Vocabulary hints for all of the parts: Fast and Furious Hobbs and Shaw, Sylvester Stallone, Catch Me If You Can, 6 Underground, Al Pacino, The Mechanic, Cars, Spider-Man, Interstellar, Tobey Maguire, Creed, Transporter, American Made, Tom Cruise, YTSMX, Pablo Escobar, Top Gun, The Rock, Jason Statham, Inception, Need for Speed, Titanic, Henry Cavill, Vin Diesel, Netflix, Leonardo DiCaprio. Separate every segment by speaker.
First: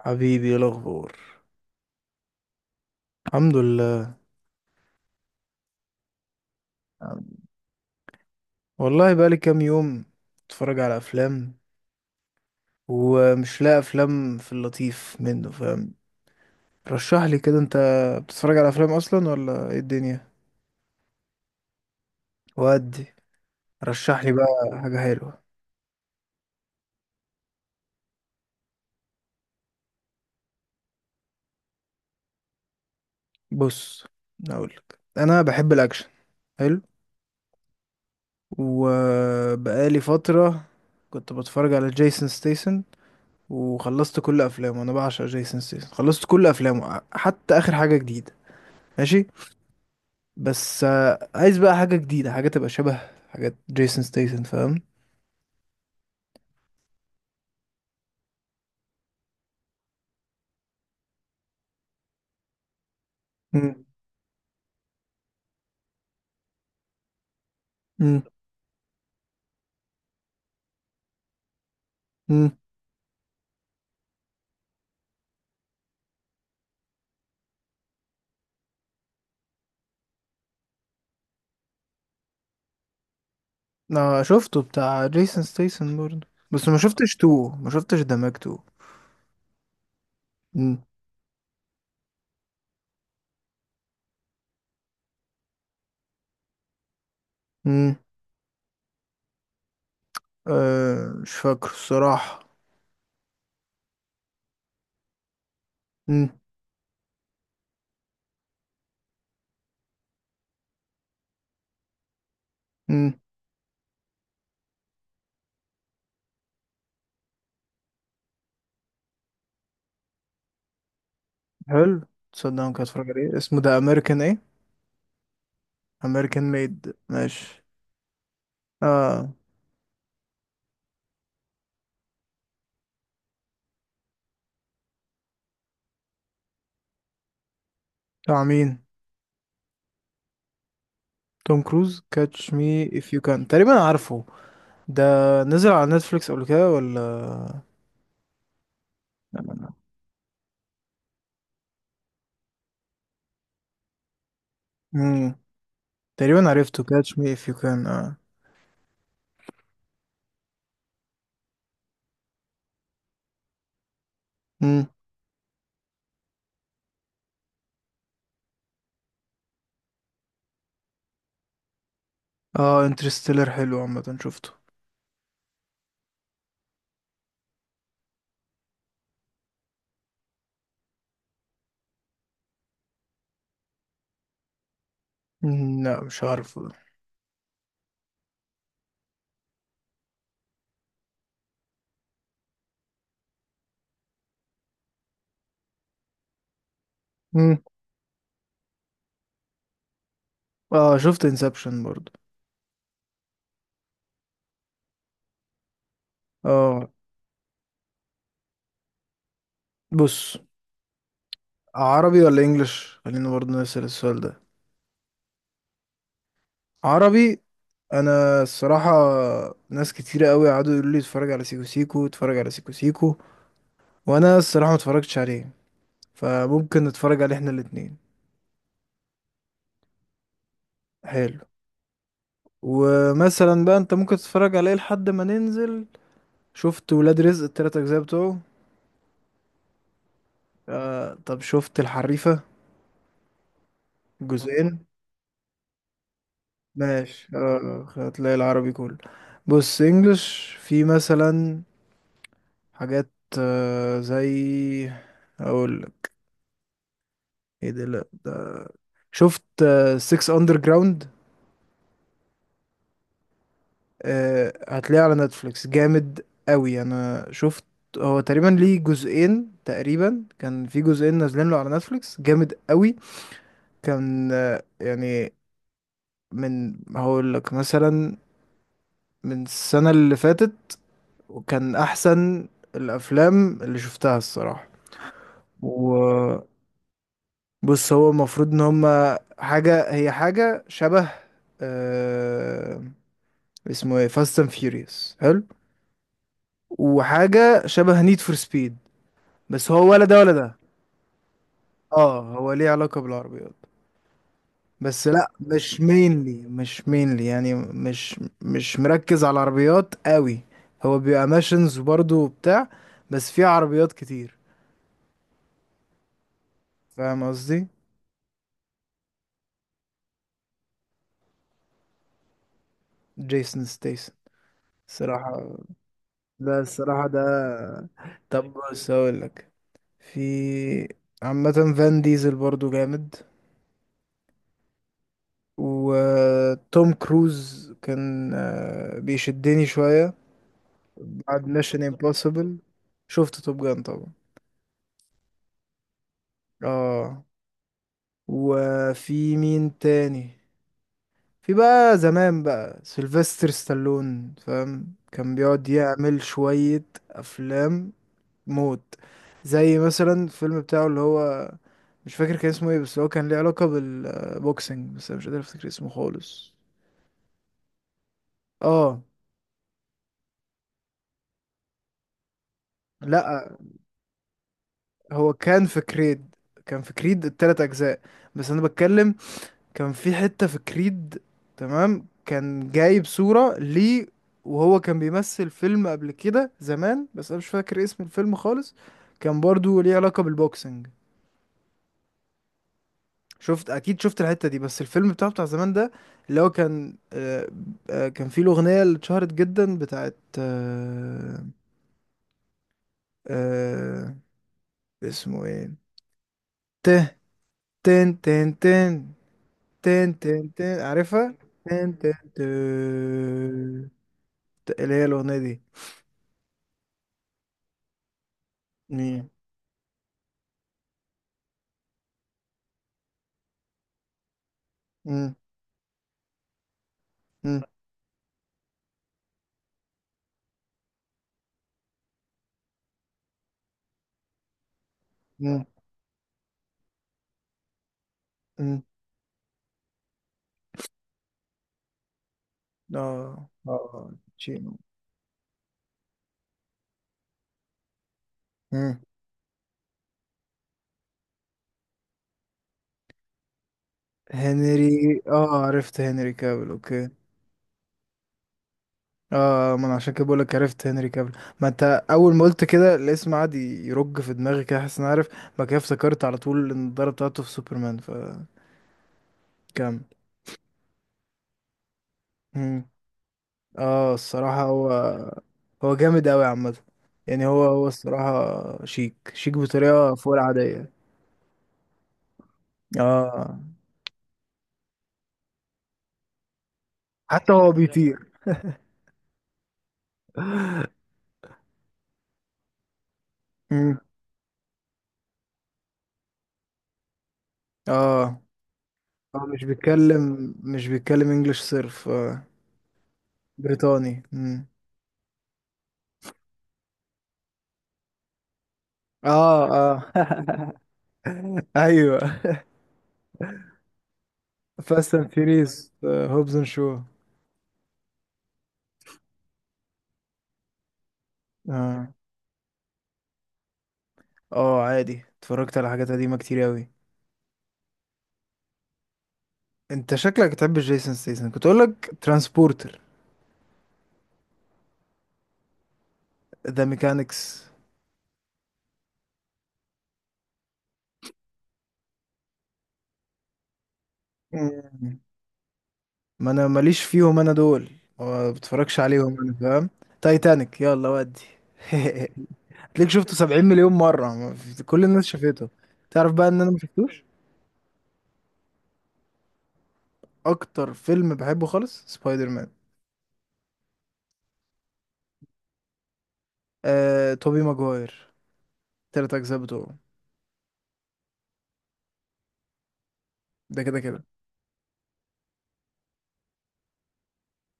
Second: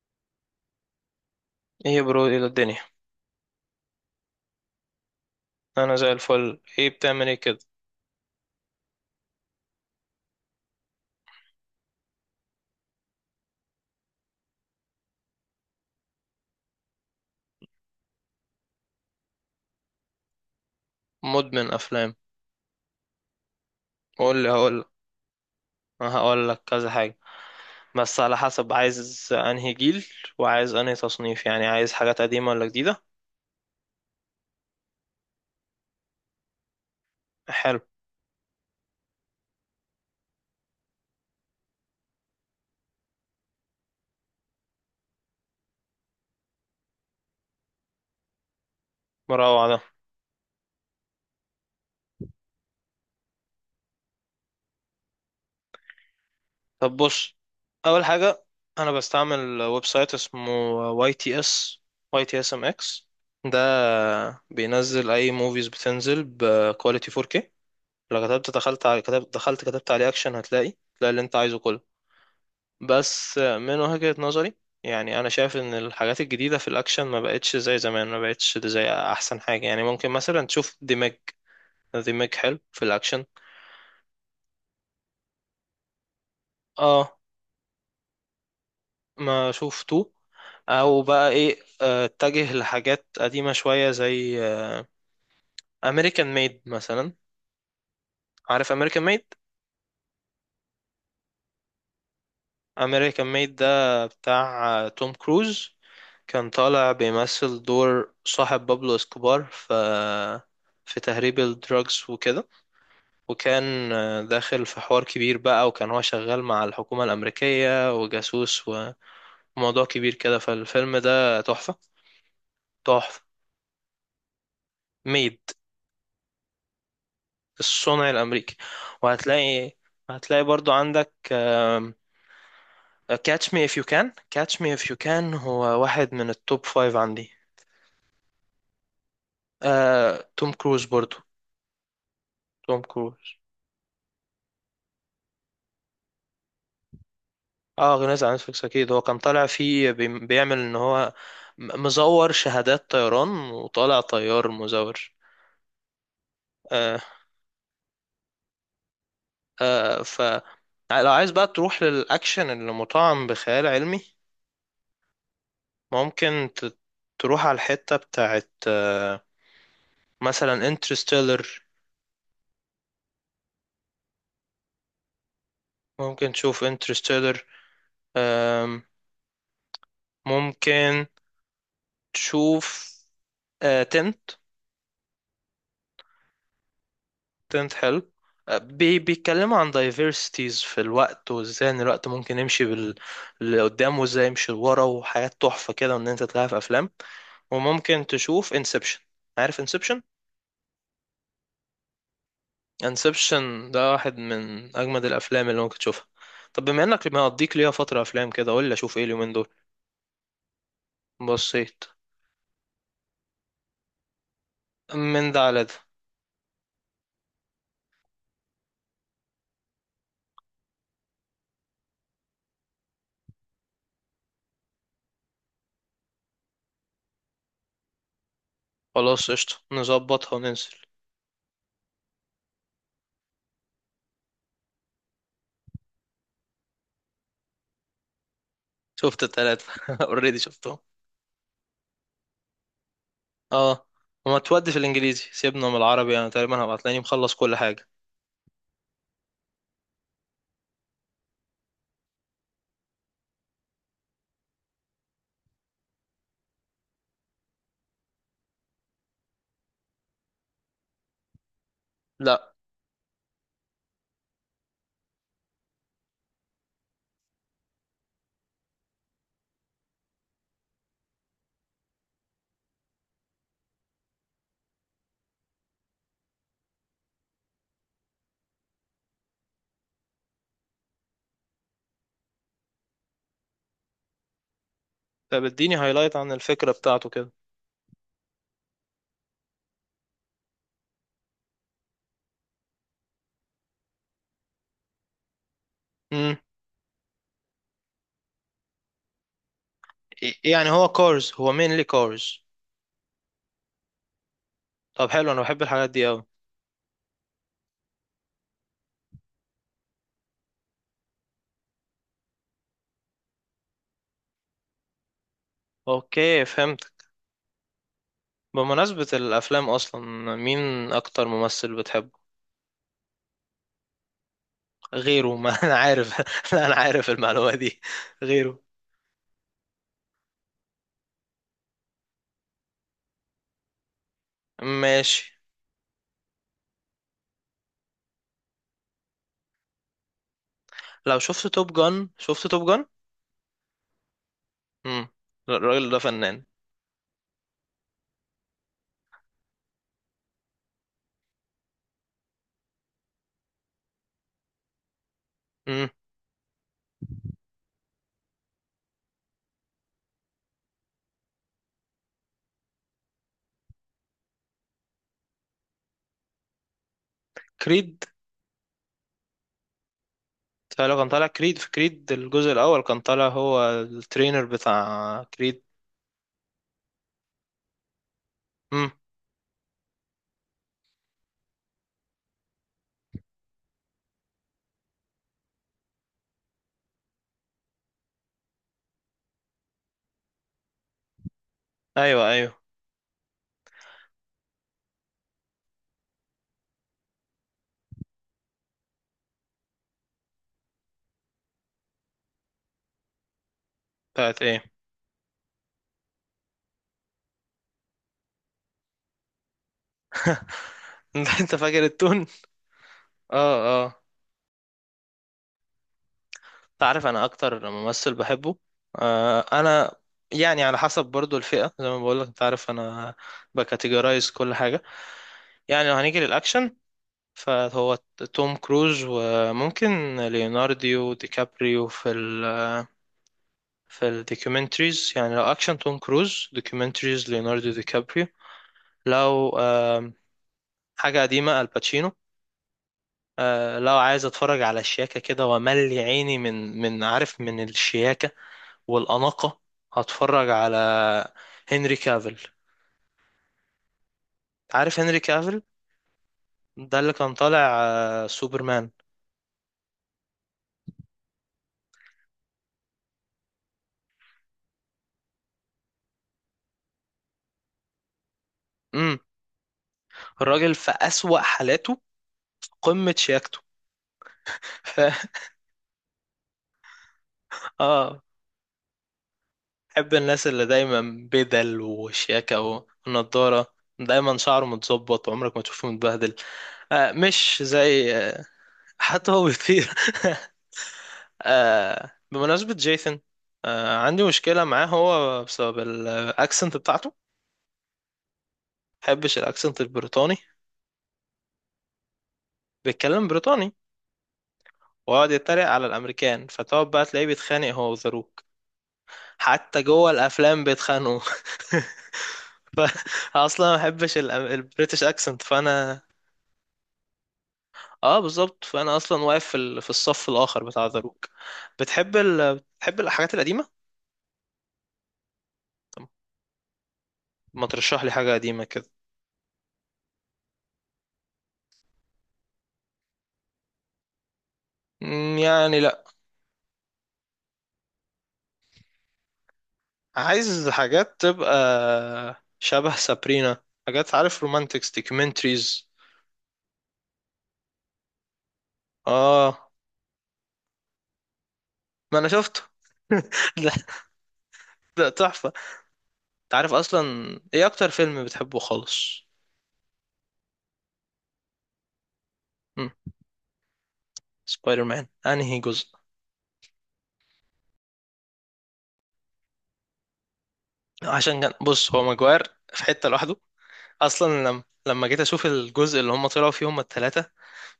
Speaker 1: حبيبي، ايه الاخبار؟
Speaker 2: ايه يا برو؟ الى الدنيا.
Speaker 1: الحمد لله.
Speaker 2: انا زي الفل. ايه بتعمل؟ ايه كده؟
Speaker 1: والله بقالي كام يوم اتفرج على افلام ومش لاقي افلام في اللطيف، منه فاهم. رشح لي كده، انت بتتفرج على افلام اصلا ولا ايه الدنيا؟
Speaker 2: مدمن افلام.
Speaker 1: ودي، رشح لي
Speaker 2: قول
Speaker 1: بقى
Speaker 2: لي هقول لك.
Speaker 1: حاجه حلوه.
Speaker 2: هقول لك كذا حاجه، بس على حسب عايز انهي جيل، وعايز انهي تصنيف. يعني عايز حاجات قديمه ولا جديده؟
Speaker 1: بص، اقول لك انا بحب الاكشن. حلو.
Speaker 2: حلو.
Speaker 1: وبقالي فتره كنت بتفرج على جيسون ستيسن، وخلصت كل افلامه. انا بعشق جيسون ستيسن، خلصت كل افلامه حتى اخر حاجه جديده. ماشي.
Speaker 2: مروع ده.
Speaker 1: بس آه، عايز بقى حاجة جديدة، حاجة تبقى شبه حاجات جيسون ستيسن، فاهم.
Speaker 2: طب بص، اول حاجه، انا بستعمل ويب سايت اسمه واي تي اس، واي تي اس ام اكس. ده
Speaker 1: مم.
Speaker 2: بينزل اي موفيز، بتنزل بكواليتي 4K.
Speaker 1: مم.
Speaker 2: لو كتبت دخلت على كتبت دخلت كتبت عليه اكشن، تلاقي اللي انت عايزه كله.
Speaker 1: مم.
Speaker 2: بس من وجهة نظري، يعني انا شايف ان الحاجات الجديده في الاكشن ما بقتش زي زمان، ما بقتش زي احسن حاجه. يعني ممكن مثلا تشوف ديمج. ديمج حلو في الاكشن.
Speaker 1: انا شفته بتاع جيسون ستيسن برضه، بس
Speaker 2: اه،
Speaker 1: ما شفتش دماغ تو.
Speaker 2: ما شفته.
Speaker 1: مم.
Speaker 2: او بقى ايه، اتجه لحاجات قديمه شويه زي امريكان ميد مثلا.
Speaker 1: مم.
Speaker 2: عارف امريكان ميد؟
Speaker 1: أه، مش فاكر الصراحة.
Speaker 2: امريكان ميد ده بتاع توم كروز.
Speaker 1: مم.
Speaker 2: كان طالع بيمثل دور صاحب بابلو اسكوبار في تهريب الدراجز وكده.
Speaker 1: مم.
Speaker 2: وكان داخل في حوار كبير بقى، وكان هو شغال مع الحكومة الأمريكية وجاسوس، وموضوع كبير كده. فالفيلم ده تحفة.
Speaker 1: حلو. تصدق ممكن اتفرج
Speaker 2: تحفة.
Speaker 1: عليه؟ اسمه ده امريكان ايه؟
Speaker 2: ميد.
Speaker 1: امريكان ميد، ماشي.
Speaker 2: الصنع الأمريكي.
Speaker 1: اه.
Speaker 2: وهتلاقي هتلاقي برضو عندك كاتش مي اف يو كان. كاتش مي اف يو كان هو واحد من التوب فايف عندي.
Speaker 1: بتاع مين؟
Speaker 2: توم كروز برضو.
Speaker 1: توم كروز، كاتش
Speaker 2: توم
Speaker 1: مي اف
Speaker 2: كروز.
Speaker 1: يو كان، تقريبا عارفه. ده نزل على نتفليكس قبل كده ولا؟
Speaker 2: اه، غنيت عن نتفليكس اكيد. هو كان طالع فيه بيعمل ان هو مزور شهادات طيران، وطالع طيار مزور.
Speaker 1: مم. تقريبا عرفته،
Speaker 2: آه،
Speaker 1: كاتش مي اف يو كان، اه.
Speaker 2: آه ف لو عايز بقى تروح للأكشن اللي مطعم بخيال علمي،
Speaker 1: مم.
Speaker 2: ممكن تروح على الحتة بتاعت مثلا انترستيلر.
Speaker 1: اه انترستيلر حلو، عامة شفته.
Speaker 2: ممكن تشوف انترستيلر. ممكن تشوف تنت.
Speaker 1: مم، لا، مش عارفه ده.
Speaker 2: تنت حلو. آه، بي بيتكلموا عن diversities في الوقت، وازاي ان الوقت ممكن يمشي لقدام، وازاي يمشي لورا، وحاجات تحفة كده، وان انت تلاقيها في افلام.
Speaker 1: مم.
Speaker 2: وممكن تشوف انسبشن. عارف انسبشن؟
Speaker 1: اه، شفت انسبشن برضو.
Speaker 2: انسبشن ده واحد من اجمد الافلام اللي ممكن تشوفها. طب بما
Speaker 1: اه.
Speaker 2: انك مقضيك ليها فتره افلام كده، قول لي اشوف ايه اليومين دول.
Speaker 1: بص،
Speaker 2: بصيت.
Speaker 1: عربي ولا انجلش؟ خلينا برضو نسأل السؤال ده.
Speaker 2: من ده على ده.
Speaker 1: عربي. انا الصراحة، ناس كتيرة قوي قعدوا يقولوا لي اتفرج على سيكو سيكو، اتفرج على سيكو سيكو، وانا الصراحة ما اتفرجتش عليه. فممكن نتفرج عليه احنا الاتنين.
Speaker 2: خلاص قشطه، نظبطها وننزل.
Speaker 1: حلو. ومثلا بقى انت ممكن تتفرج عليه لحد ما ننزل. شفت ولاد رزق التلات اجزاء بتوعه؟
Speaker 2: شفت التلاتة اوريدي شفتهم.
Speaker 1: آه، طب شفت الحريفة؟
Speaker 2: اه. وما
Speaker 1: جزئين.
Speaker 2: تودي في الانجليزي، سيبنا من العربي. انا تقريبا هبقى تلاقيني
Speaker 1: ماشي.
Speaker 2: مخلص كل
Speaker 1: آه،
Speaker 2: حاجه.
Speaker 1: هتلاقي العربي كله. بص، انجلش في مثلا حاجات، آه، زي، اقول لك ايه ده، لا ده. شفت 6 اندر جراوند؟
Speaker 2: لا.
Speaker 1: هتلاقيه على نتفليكس، جامد قوي. انا شفت، هو تقريبا ليه جزئين، تقريبا كان في جزئين نازلين له على نتفليكس، جامد قوي. كان آه، يعني، من هقول لك مثلا، من السنة اللي فاتت. وكان احسن الافلام اللي شفتها الصراحه.
Speaker 2: طب اديني هايلايت عن
Speaker 1: وبص،
Speaker 2: الفكره بتاعته كده.
Speaker 1: هو المفروض ان هما حاجه، هي حاجه شبه، آه، اسمه ايه، فاست اند فيوريوس، حلو.
Speaker 2: امم.
Speaker 1: وحاجه شبه نيد فور سبيد. بس هو ولا ده ولا ده.
Speaker 2: يعني هو كارز؟ هو مينلي
Speaker 1: اه،
Speaker 2: كارز؟
Speaker 1: هو ليه علاقه بالعربيات، بس
Speaker 2: طب
Speaker 1: لا،
Speaker 2: حلو، انا بحب
Speaker 1: مش
Speaker 2: الحاجات دي قوي.
Speaker 1: مينلي مش مينلي يعني، مش مركز على العربيات قوي. هو بيبقى ماشنز برضه وبتاع، بس فيه عربيات كتير.
Speaker 2: اوكي، فهمت.
Speaker 1: فاهم قصدي؟
Speaker 2: بمناسبه الافلام اصلا، مين اكتر ممثل بتحبه؟
Speaker 1: جيسون ستيس،
Speaker 2: غيره؟ ما
Speaker 1: الصراحة.
Speaker 2: انا عارف.
Speaker 1: لا،
Speaker 2: لا، انا
Speaker 1: الصراحة
Speaker 2: عارف المعلومة دي.
Speaker 1: ده، طب
Speaker 2: غيره.
Speaker 1: بص هقول لك، في، عامة، فان ديزل برضو جامد.
Speaker 2: ماشي.
Speaker 1: وتوم كروز كان بيشدني شوية
Speaker 2: لو
Speaker 1: بعد
Speaker 2: شفت توب
Speaker 1: ميشن
Speaker 2: جان، شفت
Speaker 1: امبوسيبل.
Speaker 2: توب جان.
Speaker 1: شفت توب جان طبعا.
Speaker 2: امم. الراجل ده فنان.
Speaker 1: اه. وفي مين تاني؟ في بقى زمان بقى سيلفستر ستالون، فاهم. كان بيقعد
Speaker 2: امم.
Speaker 1: يعمل شوية أفلام موت، زي مثلا الفيلم بتاعه اللي هو، مش فاكر كان اسمه ايه، بس هو كان ليه علاقة بالبوكسنج، بس انا مش قادر افتكر اسمه خالص.
Speaker 2: كريد.
Speaker 1: اه.
Speaker 2: كان طالع كريد. في كريد الجزء الاول كان طالع
Speaker 1: لا،
Speaker 2: هو الترينر بتاع
Speaker 1: هو
Speaker 2: كريد.
Speaker 1: كان في كريد، كان في كريد التلات اجزاء، بس انا
Speaker 2: امم.
Speaker 1: بتكلم كان في حتة في كريد، تمام، كان جايب صورة ليه، وهو كان بيمثل فيلم قبل كده زمان، بس انا مش فاكر اسم الفيلم خالص. كان برضو ليه علاقة بالبوكسنج.
Speaker 2: ايوه ايوه.
Speaker 1: شفت اكيد، شفت الحته دي، بس الفيلم بتاعه بتاع زمان ده، اللي هو كان آه، آه، كان فيه الاغنيه اللي اتشهرت جدا بتاعت آه، آه،
Speaker 2: بتاعت ايه؟
Speaker 1: اسمه ايه، ته، تن تن تن، تن تن تن، عارفها؟
Speaker 2: انت فاكر
Speaker 1: تن تن
Speaker 2: التون؟ اه.
Speaker 1: تن.
Speaker 2: اه.
Speaker 1: اللي هي الاغنيه دي.
Speaker 2: انت عارف انا اكتر ممثل بحبه؟
Speaker 1: مم.
Speaker 2: انا، يعني على حسب برضو الفئة زي ما بقولك، انت عارف انا بكاتيجورايز كل حاجة.
Speaker 1: مم.
Speaker 2: يعني لو هنيجي للأكشن،
Speaker 1: مم.
Speaker 2: فهو توم كروز. وممكن ليوناردو دي كابريو في الدوكيومنتريز. يعني لو
Speaker 1: مم.
Speaker 2: اكشن توم كروز، دوكيومنتريز ليوناردو دي كابريو.
Speaker 1: مم.
Speaker 2: لو حاجة قديمة الباتشينو.
Speaker 1: اه
Speaker 2: لو
Speaker 1: اه.
Speaker 2: عايز اتفرج
Speaker 1: تشينو.
Speaker 2: على الشياكة كده وملي عيني من عارف من الشياكة
Speaker 1: مم.
Speaker 2: والأناقة، هتفرج على هنري كافيل. عارف
Speaker 1: هنري،
Speaker 2: هنري
Speaker 1: اه
Speaker 2: كافيل؟
Speaker 1: عرفت، هنري كابل،
Speaker 2: ده
Speaker 1: اوكي.
Speaker 2: اللي كان طالع سوبرمان.
Speaker 1: اه، ما انا عشان كده بقولك عرفت هنري كابل. ما انت، اول ما قلت كده الاسم قعد يرج في دماغي كده، حاسس اني عارف. بعد كده افتكرت على طول النضاره بتاعته في سوبرمان، فكمل.
Speaker 2: امم. الراجل في أسوأ حالاته
Speaker 1: مم.
Speaker 2: قمة شياكته.
Speaker 1: اه، الصراحه هو هو جامد اوي عامه. يعني هو، هو
Speaker 2: اه،
Speaker 1: الصراحه شيك شيك
Speaker 2: بحب
Speaker 1: بطريقه فوق
Speaker 2: الناس اللي
Speaker 1: العاديه.
Speaker 2: دايما بدل وشياكة
Speaker 1: اه.
Speaker 2: ونضارة، دايما شعره متظبط وعمرك ما تشوفه متبهدل.
Speaker 1: حتى
Speaker 2: مش
Speaker 1: هو
Speaker 2: زي
Speaker 1: بيطير.
Speaker 2: حتى هو بيطير. بمناسبة جيثن،
Speaker 1: مم.
Speaker 2: عندي مشكلة معاه هو بسبب الأكسنت بتاعته.
Speaker 1: اه،
Speaker 2: محبش
Speaker 1: هو مش
Speaker 2: الأكسنت البريطاني.
Speaker 1: بيتكلم مش بيتكلم انجلش صرف. آه.
Speaker 2: بيتكلم بريطاني،
Speaker 1: بريطاني. مم.
Speaker 2: ويقعد يتريق على الأمريكان، فتقعد بقى تلاقيه بيتخانق هو وذا روك.
Speaker 1: اه. اه.
Speaker 2: حتى جوه الافلام بيتخانقوا.
Speaker 1: ايوه،
Speaker 2: فاصلا ما بحبش البريتش
Speaker 1: فاست اند
Speaker 2: اكسنت،
Speaker 1: فيريز
Speaker 2: فانا
Speaker 1: هوبز اند شو.
Speaker 2: اه، بالظبط، فانا اصلا واقف في في الصف الاخر بتاع ذا روك.
Speaker 1: اه.
Speaker 2: بتحب الحاجات القديمه؟
Speaker 1: اه، عادي، اتفرجت على
Speaker 2: طب
Speaker 1: حاجات قديمة كتير اوي.
Speaker 2: ما ترشح لي حاجه قديمه كده.
Speaker 1: انت شكلك بتحب جيسون ستيسن، كنت اقول لك ترانسبورتر،
Speaker 2: يعني لا،
Speaker 1: ذا ميكانكس.
Speaker 2: عايز حاجات تبقى شبه سابرينا. حاجات عارف رومانتكس
Speaker 1: مم.
Speaker 2: دوكيومنتريز.
Speaker 1: ما انا ماليش فيهم انا دول، ما بتفرجش عليهم انا،
Speaker 2: اه،
Speaker 1: فاهم. تايتانيك، يلا ودي.
Speaker 2: ما انا شفته.
Speaker 1: هتلاقيك شفته 70
Speaker 2: ده
Speaker 1: مليون مرة، ما في- كل
Speaker 2: ده
Speaker 1: الناس
Speaker 2: تحفه.
Speaker 1: شافته. تعرف بقى
Speaker 2: انت
Speaker 1: ان انا
Speaker 2: عارف
Speaker 1: ما
Speaker 2: اصلا
Speaker 1: شفتوش؟
Speaker 2: ايه اكتر فيلم بتحبه خالص؟
Speaker 1: اكتر فيلم بحبه خالص سبايدر مان.
Speaker 2: سبايدر مان انهي جزء؟
Speaker 1: آه، توبي ماجواير، تلات اجزاء بتوعه.
Speaker 2: عشان كان بص، هو ماجواير في حتة لوحده.
Speaker 1: ده كده كده.
Speaker 2: اصلا لما جيت اشوف الجزء اللي هم طلعوا فيه هم الثلاثة،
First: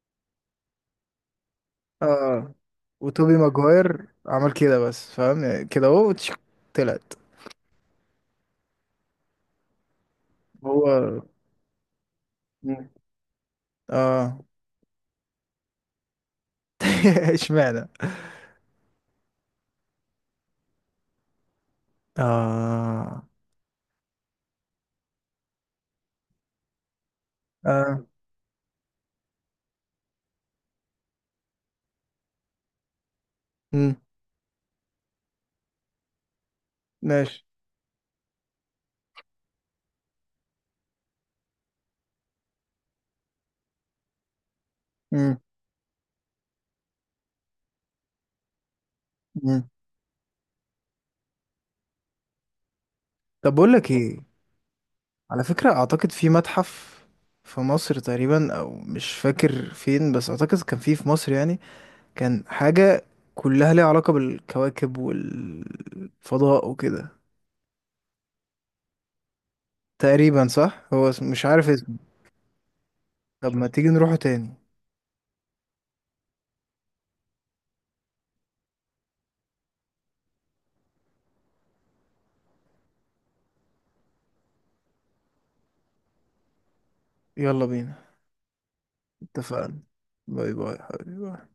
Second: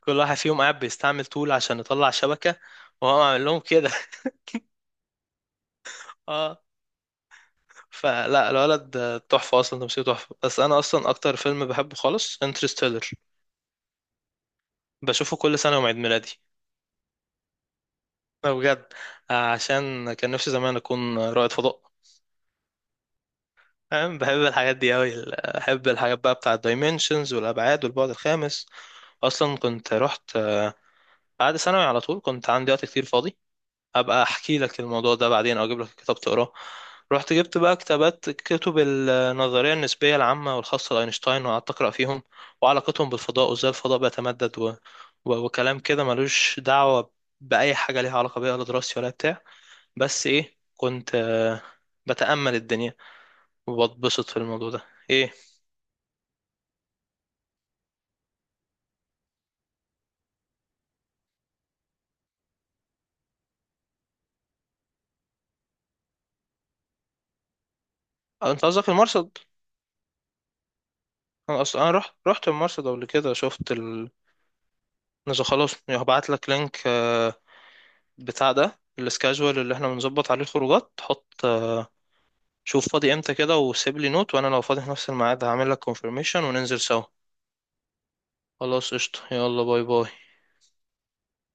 Speaker 2: كل واحد فيهم قاعد بيستعمل طول عشان يطلع
Speaker 1: اه،
Speaker 2: شبكة، وهو
Speaker 1: وتوبي
Speaker 2: عامل لهم كده.
Speaker 1: ماجواير عمل كده بس، فاهم يعني، كده اهو،
Speaker 2: اه،
Speaker 1: طلعت.
Speaker 2: فلا الولد تحفة اصلا، تمثيله تحفة. بس انا اصلا
Speaker 1: هو،
Speaker 2: اكتر فيلم بحبه خالص
Speaker 1: مم،
Speaker 2: انترستيلر.
Speaker 1: اه.
Speaker 2: بشوفه كل سنة يوم عيد ميلادي.
Speaker 1: اشمعنى؟
Speaker 2: ده بجد، عشان كان نفسي زمان اكون رائد فضاء،
Speaker 1: اه.
Speaker 2: فاهم؟ بحب الحاجات دي أوي، بحب الحاجات بقى بتاع الدايمنشنز والأبعاد
Speaker 1: اه.
Speaker 2: والبعد الخامس. أصلا كنت رحت بعد ثانوي على طول، كنت عندي وقت كتير فاضي.
Speaker 1: مم.
Speaker 2: أبقى أحكي لك الموضوع ده بعدين، أو أجيب لك كتاب تقراه. رحت
Speaker 1: ماشي.
Speaker 2: جبت بقى كتابات، كتب النظرية النسبية العامة والخاصة لأينشتاين، وقعدت أقرأ فيهم، وعلاقتهم بالفضاء، وإزاي الفضاء بيتمدد
Speaker 1: مم.
Speaker 2: وكلام كده ملوش دعوة بأي حاجة ليها علاقة بيها، لا دراستي ولا بتاع.
Speaker 1: مم.
Speaker 2: بس إيه، كنت بتأمل الدنيا
Speaker 1: طب بقول لك ايه،
Speaker 2: وبتبسط في الموضوع ده. إيه.
Speaker 1: على فكرة اعتقد في متحف في مصر تقريبا، او مش فاكر فين، بس اعتقد كان فيه في مصر يعني. كان حاجة كلها ليها علاقة بالكواكب والفضاء وكده.
Speaker 2: انت قصدك المرصد.
Speaker 1: تقريبا صح، هو مش
Speaker 2: انا
Speaker 1: عارف
Speaker 2: اصلا انا
Speaker 1: اسمه.
Speaker 2: رحت المرصد قبل كده
Speaker 1: طب ما
Speaker 2: شفت
Speaker 1: تيجي نروحه تاني؟
Speaker 2: نزل خلاص. هبعت لك لينك بتاع ده السكاجوال اللي احنا بنظبط عليه الخروجات. حط شوف فاضي امتى كده، وسيب لي نوت، وانا لو فاضي في نفس الميعاد هعمل لك كونفirmation، وننزل سوا.
Speaker 1: يلا بينا.
Speaker 2: خلاص قشطة، يلا
Speaker 1: اتفقنا.
Speaker 2: باي باي.
Speaker 1: باي باي حبيبي.